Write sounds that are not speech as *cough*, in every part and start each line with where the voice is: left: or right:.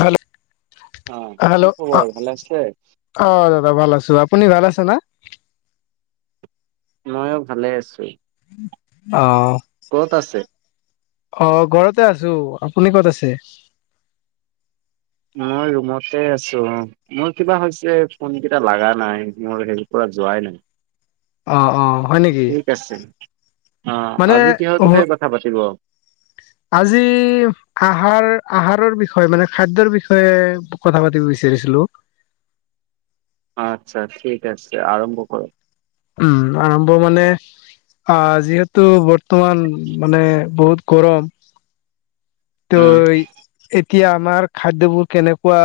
left: Hello
right: অ কি
left: hello অ
right: খবৰ ভালে আছে।
left: অ দাদা ভাল আছো আপুনি ভাল আছে না।
right: মইয়ো ভালে আছো।
left: অ
right: ক'ত আছে।
left: অ ঘৰতে আছো আপুনি ক'ত আছে।
right: মই ৰুমতে আছো অ মোৰ কিবা হৈছে ফোন কেইটা লগা নাই মোৰ হেৰি পৰা যোৱাই নাই।
left: অ অ হয় নেকি
right: ঠিক আছে অ
left: মানে
right: আজি কিহৰ
left: অ
right: বিষয়ে কথা পাতিব
left: আজি আহাৰ আহাৰৰ বিষয়ে মানে খাদ্যৰ বিষয়ে কথা পাতিব বিচাৰিছিলো
right: আচ্ছা ঠিক আছে আৰম্ভ কৰক
left: উম আৰম্ভ মানে আ যিহেতু বৰ্তমান মানে বহুত গৰম
right: উম
left: তই এতিয়া আমাৰ খাদ্যবোৰ কেনেকুৱা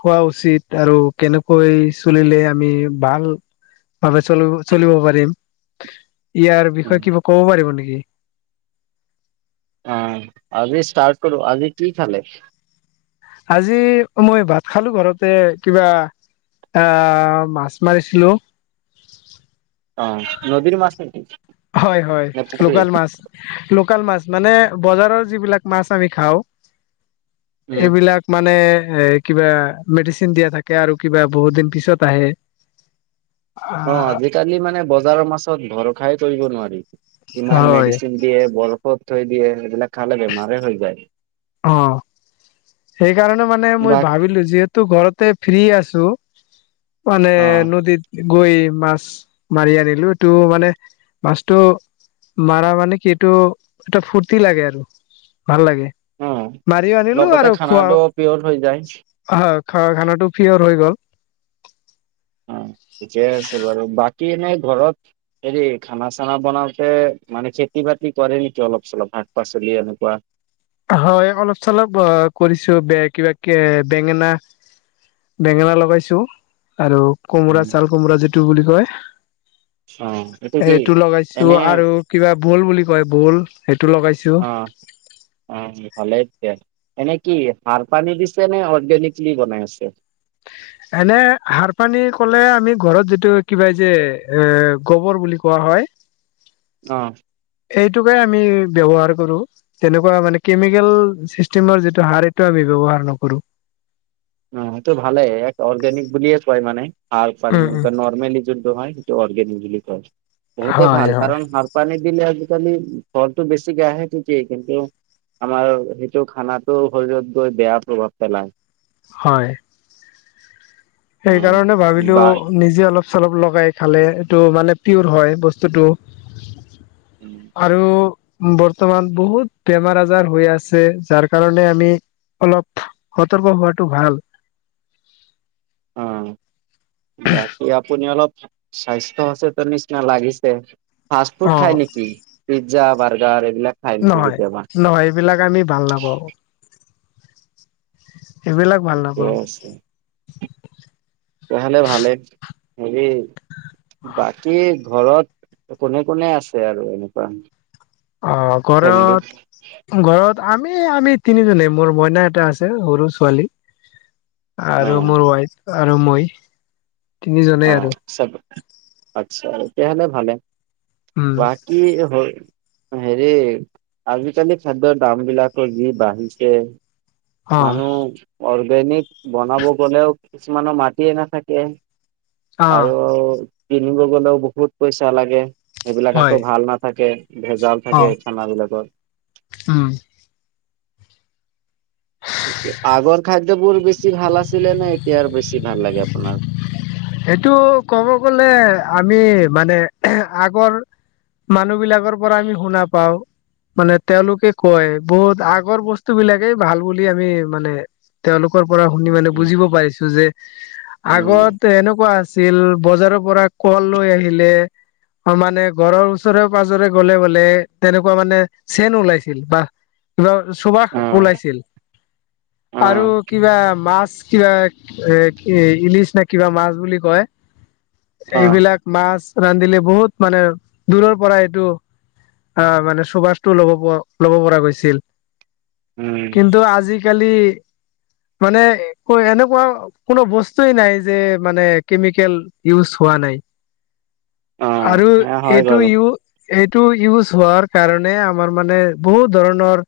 left: খোৱা উচিত আৰু কেনেকৈ চুলিলে আমি ভাল। ভাৱে চল চলিব পাৰিম ইয়াৰ
right: উম
left: বিষয়ে কিবা ক'ব পাৰিব নেকি
right: অ আজি ষ্টাৰ্ট কৰো আজি কি খালে।
left: আজি মই ভাত খালো ঘৰতে কিবা আহ মাছ মাৰিছিলো
right: অ নদীৰ মাছ নেকি
left: হয় হয়
right: নে পুখুৰীৰ?
left: লোকেল মাছ। লোকেল মাছ মানে বজাৰৰ যিবিলাক মাছ আমি খাওঁ
right: উম
left: এইবিলাক মানে এ কিবা মেডিচিন দিয়া থাকে আৰু কিবা বহুত দিন পিছত আহে। *unintelligible*
right: অ আজিকালি মানে বজাৰৰ মাছত ভৰসাই কৰিব নোৱাৰি কিমান
left: হয়
right: মেডিচিন দিয়ে বৰফত থৈ দিয়ে সেইবিলাক খালে বেমাৰেই হৈ যায়।
left: অ সেইকাৰণে মানে মই
right: বাক
left: ভাবিলো যিহেতু তো ঘৰতে ফ্ৰী আছো মানে
right: অ
left: নদীত গৈ মাছ মাৰি আনিলো টো মানে মাছটো মাৰা মানে কি এইটো এটা ফূৰ্তি লাগে আৰু ভাল লাগে।
right: অ',
left: মাৰিও আনিলো
right: লগতে
left: আৰু খোৱা
right: খানাটো পিয়ৰ হৈ যায়।
left: হয় খোৱা খানাটো পিয়ৰ হৈ গ'ল।
right: অ ঠিকেই আছে বাৰু বাকী এনেই ঘৰত হেৰি খানা চানা বনাওতে মানে খেতি বাতি কৰে নিকি অলপ চলপ শাক পাচলি এনেকুৱা
left: হয় অলপ চলপ অ কৰিছো বে কিবা কে বেঙেনা বেঙেনা লগাইছো আৰু
right: উম,
left: কোমোৰা ছাল কোমোৰা যিটো বুলি কয়
right: অ এইটো কি
left: সেইটো লগাইছো
right: এনে
left: আৰু কিবা ভোল বুলি‍ কয় ভোল সেইটো লগাইছো
right: অ', অ ভালে দিয়া এনে কি সাৰ পানী দিছে নে অৰ্গেনিকলি বনাই আছে
left: এনে সাৰ পানী ক'লে আমি ঘৰত যিটো কিবা যে এ গোবৰ বুলি কোৱা হয়
right: অ
left: এইটোকে আমি ব্যৱহাৰ কৰো তেনেকুৱা মানে কেমিকেল চিষ্টেমৰ যিটো সাৰ সেইটো আমি ব্যৱহাৰ নকৰো
right: অ সেইটো ভালে এক অৰ্গেনিক বুলিয়ে কয় মানে সাৰ পানী
left: উম উম
right: নৰ্মেলি যোন হয় সেইটো অৰ্গেনিক বুলি কয় বহুতে
left: হয়
right: ভাল
left: হয়
right: কাৰণ সাৰ পানী দিলে আজিকালি ফলটো বেছি কে আহে ঠিকেই কিন্তু আমাৰ সেইটো খানাটো শৰীৰত গৈ বেয়া প্ৰভাৱ পেলায়
left: হয়
right: উম
left: সেইকাৰণে ভাবিলো
right: বা
left: নিজে অলপ চলপ লগাই খালে এইটো মানে পিয়ৰ হয় বস্তুটো আৰু বৰ্তমান বহুত বেমাৰ আজাৰ হৈ আছে যাৰ কাৰণে আমি অলপ সতৰ্ক হোৱাটো ভাল
right: অ
left: *unintelligible*
right: বাকী আপুনি অলপ স্বাস্থ্য আছে তো নিচিনা লাগিছে ফাষ্ট ফুড
left: অ
right: খাই নিকি পিজ্জা বাৰ্গাৰ এইবিলাক খায় নেকি
left: নহয়
right: কেতিয়াবা
left: নহয় এইবিলাক আমি ভাল নাপাওঁ এইবিলাক ভাল
right: ঠিকে
left: নাপাওঁ
right: তেনেহলে ভালেই হেৰি বাকী ঘৰত কোনে কোনে আছে আৰু এনেকুৱা
left: অ
right: ফেমিলিত
left: ঘৰত ঘৰত আমি আমি তিনিজনে মোৰ মইনা এটা আছে সৰু ছোৱালী
right: অ
left: আৰু মোৰ ৱাইফ আৰু মই
right: অ
left: তিনিজনেই আৰু
right: চব আচ্ছা তেতিয়াহলে ভালে
left: উম
right: বাকী হ হেৰি আজিকালি খাদ্যৰ দাম বিলাকৰ যি বাঢ়িছে
left: অ
right: মানুহ অৰ্গেনিক বনাব গ'লেও কিছুমানৰ মাটিয়ে নাথাকে
left: অ
right: আৰু কিনিব গলেও বহুত পইচা লাগে সেইবিলাক
left: হয়
right: আকৌ ভাল নাথাকে ভেজাল
left: অ
right: থাকে খানা বিলাকত
left: উম
right: আগৰ খাদ্যবোৰ বেছি ভাল আছিলে নে এতিয়াৰ বেছি ভাল লাগে আপোনাৰ?
left: সেটো ক'ব গলে আমি মানে আগৰ মানুহ বিলাকৰ পৰা আমি শুনা পাওঁ। মানে তেওঁলোকে কয় বহুত আগৰ বস্তু বিলাকেই ভাল বুলি আমি মানে তেওঁলোকৰ পৰা শুনি মানে
right: উম,
left: বুজিব পাৰিছোঁ যে।
right: উম,
left: আগত এনেকুৱা আছিল বজাৰৰ পৰা কল লৈ আহিলে। অ মানে ঘৰৰ ওচৰে পাজৰে গ'লে বোলে তেনেকুৱা মানে চেন ওলাইছিল বা চোবাখ
right: উম,
left: ওলাইছিল আৰু
right: উম,
left: কিবা মাছ কিবা এ কি ইলিচ নে কিবা মাছ বুলি কয়
right: উম,
left: এইবিলাক মাছ ৰান্ধিলে বহুত মানে দূৰৰ পৰা এইটো অ মানে চুবাষটো ল'ব ল'ব পৰা গৈছিল।
right: উম।
left: কিন্তু আজিকালি মানে এনেকুৱা কোনো বস্তুৱে নাই যে মানে কেমিকেল ইউজ হোৱা নাই।
right: অ',
left: আৰু
right: সেয়া হয়
left: এইটো
right: বাৰু
left: ইউ এইটো ইউজ হোৱাৰ কাৰণে আমাৰ মানে বহুত ধৰণৰ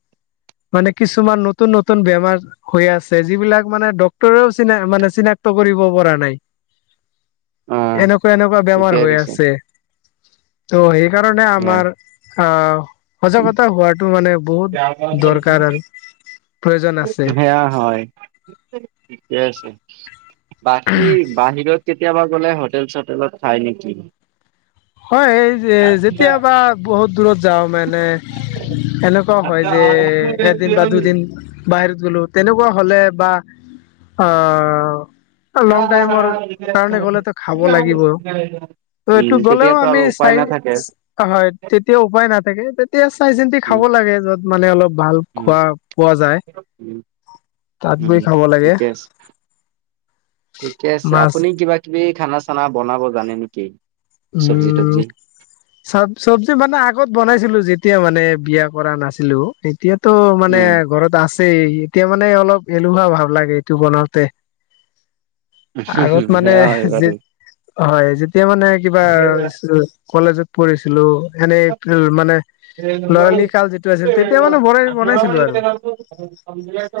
left: মানে কিছুমান নতুন নতুন বেমাৰ হৈ আছে যিবিলাক মানে ডক্তৰেও চিনা মানে চিনাক্ত কৰিব পৰা নাই।
right: অ',
left: এনেকুৱা এনেকুৱা বেমাৰ
right: ঠিকেই
left: হৈ
right: কৈছে
left: আছে। ত' সেইকাৰণে আমাৰ আ সজাগতা হোৱা টো মানে বহুত দৰকাৰ আৰু প্ৰয়োজন আছে।
right: সেয়া হয় ঠিকে আছে বাকী বাহিৰত- কেতিয়াবা গ'লে হোটেল চোটেলত খাই নেকি?
left: হয় সেই যেতিয়াবা বহুত দূৰত যাওঁ মানে
right: উম,
left: এনেকু- ত হয় যে এদিন বা দুদিন বাহিৰত গ'লো তেনেকুৱা হ'লে বা অ লং টাইমৰ কাৰণে গ'লেতো খাব লাগিবও ত' এইটো গ'লেও
right: তেতিয়াতো আৰু
left: আমি
right: উপায়
left: চাই
right: নাথাকে।
left: হয় তেতিয়া উপায় নাথাকে। এতিয়া চাই চিন্তি
right: উম,
left: খাব লাগে য'ত মানে অলপ ভাল
right: উম,
left: খোৱা পোৱা যায়।
right: উম,
left: তাত
right: উম,
left: গৈ খাব লাগে।
right: ঠিকে আছে। ঠিকে আছে
left: মাছ
right: আপুনি কিবা কিবি খানা চানা বনাব জানে নেকি চব্জি তবজি?
left: চ চবজি মানে আগত বনাইছিলোঁ যেতিয়া মানে বিয়া কৰা নাছিলোঁ তেতিয়া ত মানে
right: উম,
left: ঘৰত আছেই এতিয়া মানে অলপ এলহোৱা ভাব লাগে এইটো বনাওতে। আগত মানে
right: সেয়া হয়
left: যে
right: বাৰু।
left: হয় যেতিয়া মানে কিবা কলেজত পঢ়িছিলোঁ। এনেই তোৰ মানে লৰালি কাল যিটো আছিল তেতিয়া মানে বনাই বনাইছিলোঁ আৰু।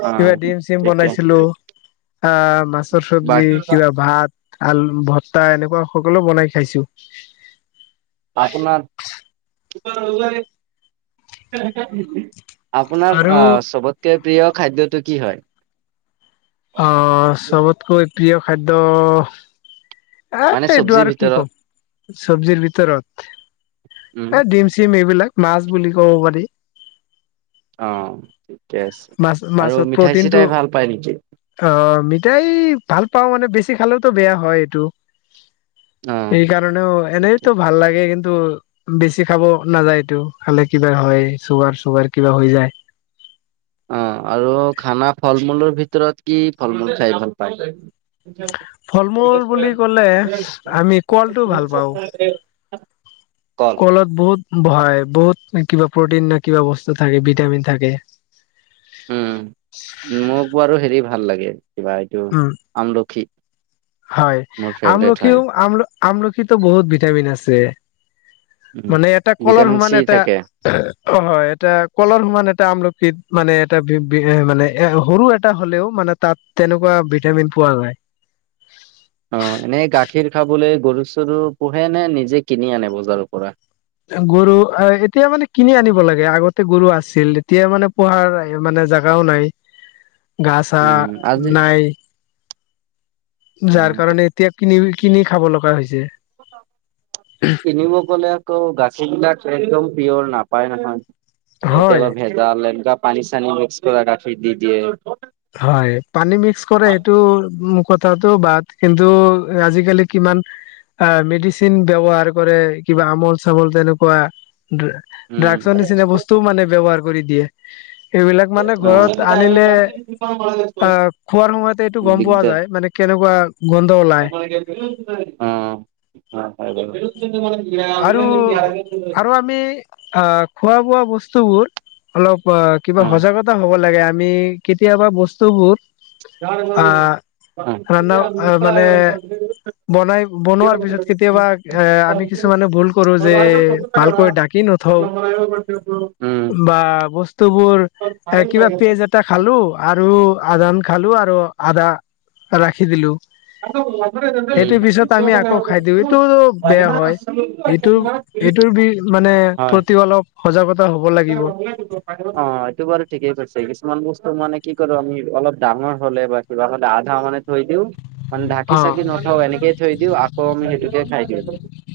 right: অ',
left: কিবা ডিম চিম
right: ঠিকে।
left: বনাইছিলোঁ আ মাছৰ চবজি
right: বাকী
left: কিবা ভাত। আলু ভত্তা এনেকুৱা সকলো বনাই খাইছোঁ।
right: আপোনাৰ *unintelligible* আপোনাৰ
left: আৰু
right: আ চবতকে প্ৰিয় খাদ্যটো কি হয়?
left: অ চবতকৈ প্ৰিয় খাদ্য। আ
right: মানে
left: এইটো
right: চব্জিৰ
left: আৰু কি
right: ভিতৰত
left: কম চব্জিৰ ভিতৰত।
right: উম
left: এ ডিম চিম এইবিলাক মাছ বুলি ক'ব পাৰি।
right: অ ঠিকে আছে
left: মাছ
right: আৰু
left: মাছত
right: মিঠাই
left: প্ৰটিনটো
right: চিঠাই ভাল পায় নেকি?
left: অ মিঠাই ভাল পাওঁ মানে বেছি খালেওতো বেয়া হয় এইটো।
right: অ
left: এই কাৰণেও
right: ঠিকে।
left: এনেইতো ভাল লাগে কিন্তু টো বেছি খাব নাযায় এইটো খালে কিবা হয় চুগাৰ চুগাৰ কিবা হৈ যায়।
right: অ আৰু খানা ফল মূলৰ ভিতৰত কি ফল মূল খাই ভাল পায়?
left: ফল মূল বুলি ক'লে আমি কলটো ভাল পাওঁ
right: *unintelligible* *unintelligible*
left: কলত বহুভয় বহুত কিবা প্ৰটিন না কিবা বস্তু থাকে ভিটামিন থাকে।
right: উম মোক বাৰু হেৰি ভাল লাগে কিবা এইটো
left: উম
right: আমলখি।
left: হয়
right: মোৰ ফেভৰেট হয়
left: আমলখিও আম আমলখিতো বহুত ভিটামিন আছে।
right: উম।
left: মানে এটা কল
right: ভিটামিন
left: সমান
right: চি
left: এটা
right: থাকে
left: অ হয় এটা কলৰ সমান এটা আমলখিত মানে এটা বি মানে এ সৰু এ টা হ'লেও মানে তাত তেনেকুৱা ভিটামিন পোৱা যায়।
right: অ এনেই গাখীৰ খাবলৈ গৰু চৰু পোহে নে নিজে কিনি আনে বজাৰৰ পৰা।
left: গৰু এতিয়া মানে কিনি আনিব লাগে আগতে গৰু আছিল এতিয়া মানে পোহাৰ মানে জেগাও নাই ঘাঁহ চা
right: উম আজি
left: নাই
right: অ
left: যাৰ কাৰণে এতিয়া কিনি কিনি খাব লগা হৈছে
right: কিনিব গলে আকৌ গাখীৰ বিলাক একদম পিয়ৰ নাপায় নহয়
left: হয়
right: কেতিয়াবা ভেজ জাল একদম পানী চানি মিক্স কৰা গাখীৰ দি দিয়ে
left: হয় পানী মিক্স কৰে সেইটোৰ কথাটো বাদ কিন্তু আজিকালি কিমান অ মেডিচিন ব্যৱহাৰ কৰে কিবা আমূল চামুল তেনেকুৱা ড্ৰাগছৰ নিচিনা বস্তুও মানে ব্যবহাৰ কৰি দিয়ে সেইবিলাক মানে ঘৰত আনিলে
right: একদম মানে *unintelligible*
left: অহ খোৱাৰ সময়তে এইটো গম পোৱা যায় মানে কেনেকুৱা গোন্ধ ওলাই
right: উম
left: আৰু আৰু
right: *unintelligible*
left: আমি অ খোৱা বোৱা বস্তু বোৰ অলপ অ কিবা সজাগতা হ'ব লাগে আমি কেতিয়াবা বস্তুবোৰ
right: *unintelligible*
left: আহ ৰান্ধা মানে বনাই বনোৱাৰ পিছত কেতিয়াবা এ আমি কিছুমানে ভুল কৰো যে ভালকৈ ঢাকি নথওঁ বা বস্তু বোৰ কিবা পেজত খালো আৰু আদান খালো আৰু আধা ৰাখি দিলোঁ সেইটো পিছত আমি আকৌ খাই দিওঁ এইটো বেয়া হয় এইটো এইটোৰ বি মানে প্ৰতিও অলপ সজাগতা হ'ব লাগে
right: তাত ৰঙালাও দিব অ এইটো বাৰু ঠিকেই কৈছে কিছুমান বস্তু মানে কি কৰো আমি অলপ ডাঙৰ হ'লে বা কিবা হলে আধা মানে থৈ দিওঁ মানে ঢাকি
left: অ',
right: চাকি নথও এনেকে থৈ দিও আকৌ সেইটোকে খাই দিওঁ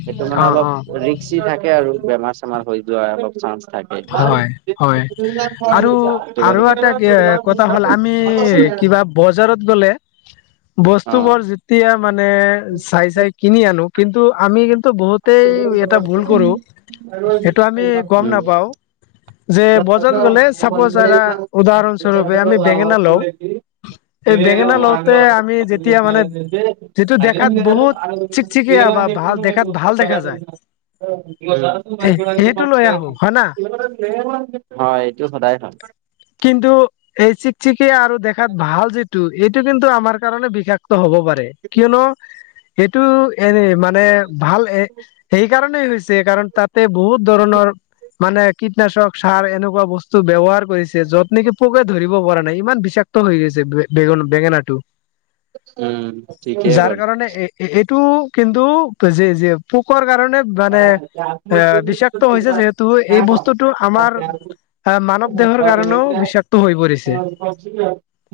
right: সেইটো মানে
left: অ',
right: অলপ
left: অ',
right: ৰিক্সি থাকে আৰু বেমাৰ চেমাৰ হৈ যোৱা অলপ চান্স থাকে উম,
left: হয় হয় আৰু
right: এইটো
left: আৰু এটা কথা হ'ল আমি কিবা বজাৰত গ'লে বস্তু বোৰ যেতিয়া মানে চাই চাই কিনি আনো কিন্তু আমি কিন্তু বহুত তেই এটা ভুল
right: বাৰু
left: কৰো
right: ঠিকেই। অ।
left: সেইটো আমি গম নাপাও যে বজাৰত গ'লে চাপ'জ
right: মন্দ
left: এটা
right: চ
left: উদাহৰণস্বৰূপে আমি বেঙেনা
right: লাভটো
left: লওঁ
right: দেখি *unintelligible*
left: এই বেঙেনা লওঁতে আমি যেতিয়া মানে যিটো দেখাত বহুত চিকচিকিয়া বা
right: *unintelligible*
left: ভাল
right: *unintelligible*
left: দেখাত ভাল দেখা যায়
right: বজাৰতো
left: এ সেইটো
right: মাইকীমানুহক
left: লৈ
right: চাই
left: আহো হয় না
right: হয় এইটো সদায় হয়
left: কিন্তু এই চিকচিকিয়া আৰু দেখাত ভাল যিটো এইটো কিন্তু আমাৰ কাৰণে বিষাক্ত হ'ব পাৰে কিয়নো সেইটো এনে মানে ভাল এ সেইকাৰণেই হৈছে সেই কাৰণে তাতে বহুত ধৰণৰ মানে কীটনাশক সাৰ এনেকুৱা বস্তু ব্যৱহাৰ কৰিছে যত নেকি পোকে ধৰিব পৰা নাই ইমান বিষাক্ত হৈ গৈছে বেঙ বেঙেনাটো
right: উম ঠিকেই
left: যাৰ
right: বাৰু।
left: কাৰণে এই এইটো কিন্তু যে যে পোকৰ কাৰণে মানে এ বিষাক্ত হৈছে যিহেতু এই বস্তুটো আমাৰ মানৱ দেহৰ কাৰণেও বিষাক্ত হৈ পৰিছে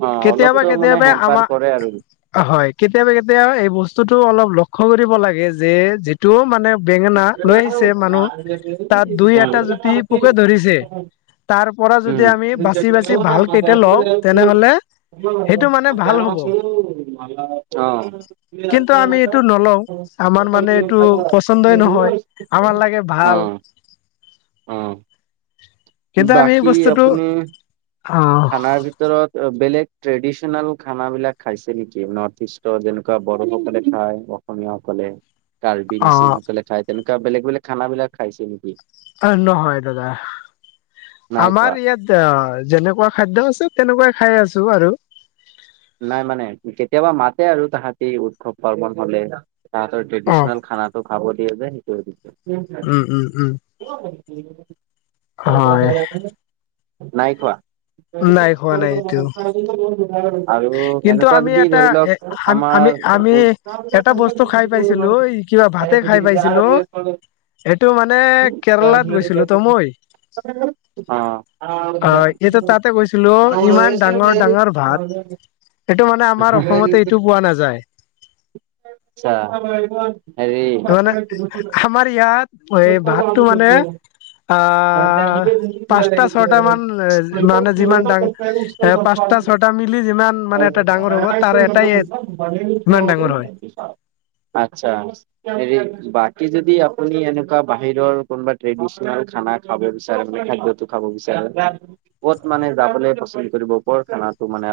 right: অ
left: কেতিয়াবা
right: অলপতো মানে
left: কেতিয়াবা
right: হেম্পাৰ কৰে আৰু
left: আমাৰ হয় কেতিয়াবা কেতিয়াবা এই বস্তুতো অলপ লক্ষ্য কৰিব লাগে যে, যেত- টো মানে
right: অ
left: বেঙেনা লৈ
right: অ
left: আহিছে মানুহ, তাত দুই এটা জুতি পোকে ধৰিছে। তাৰ পৰা যদি আমি বাচি বাচি ভাল কেইটা লওঁ তেনেহলে সেইটো মানে ভাল হ'ব কিন্তু আমি
right: অ
left: এইটো নলওঁ আমাৰ মানে এইটো পচন্দই নহয় আমাৰ লাগে ভাল
right: অ অ
left: কিন্তু আমি এই
right: বাকী
left: বস্তুটো
right: আপুনি
left: অ
right: খানাৰ ভি ভিতৰত বেলেগ ট্ৰেডিচনেল খানাবিলাক খাইছে নেকি নৰ্থ ইষ্টৰ যেনেকুৱা বড়োসকলে খায় অসমীয়াসকলে, কাৰ্বি, মিচিংসকলে খায় তেনেকুৱা বেলেগ বেলেগ খানাবিলাক খাইছে নেকি
left: আৰে নহয় দাদা
right: নাই খোৱা
left: আমাৰ ইয়াত এ যেনেকুৱা খাদ্য আছে তেনেকুৱাই খাই আছো আৰু
right: নাই মানে কেতিয়াবা মাতে আৰু তাহাঁতি উৎসৱ পাৰ্বন হ'লে। তাহতৰ
left: অ',
right: ট্ৰেডিচনেল খানাটো খাব দিয়া যে
left: উম, উম, উম।
right: সেইটো
left: হয়,
right: *unintelligible* *unintelligible* নাই খোৱা
left: নাই খোৱা নাই এইটো
right: *unintelligible* আৰু
left: কিন্তু
right: এনেকুৱা
left: আমি
right: যদি
left: এটা
right: ধৰি
left: এ
right: লওক
left: আমি আমি এটা বস্তু খাই পাইছিলো কিবা ভাতে খাই পাইছিলো
right: আমাৰ *unintelligible* *unintelligible*
left: এইটো মানে কেৰেলাত গৈছিলো তো মই। অ এইটো তাতে গৈছিলো ইমান ডাঙৰ ডাঙৰ ভাত। সেইটো মানে আমাৰ অসমতে এইটো পোৱা নাযায়
right: আচ্ছা
left: মানে
right: হেৰি
left: আমাৰ ইয়াত এই ভাতটো মানে আহ পাঁচটা ছয়টা মান মানে যিমান দাং- এ পাঁচটা ছয়টা মিলি যিমান মানে এটা ডাঙৰ হ'ব তাৰ এটাই ইমান ডাঙৰ হয়।
right: *unintelligible* আচ্ছা হেৰি বাকী যদি আপুনি এনেকুৱা বাহিৰৰ কোনোবা ট্ৰেডিচনেল খানাক খাব বিচাৰে মানে খাদ্যটো খাব বিচাৰে। ক'ত মানে যাবলৈ পচন্দ কৰিব, কৰ খোনাতো মানে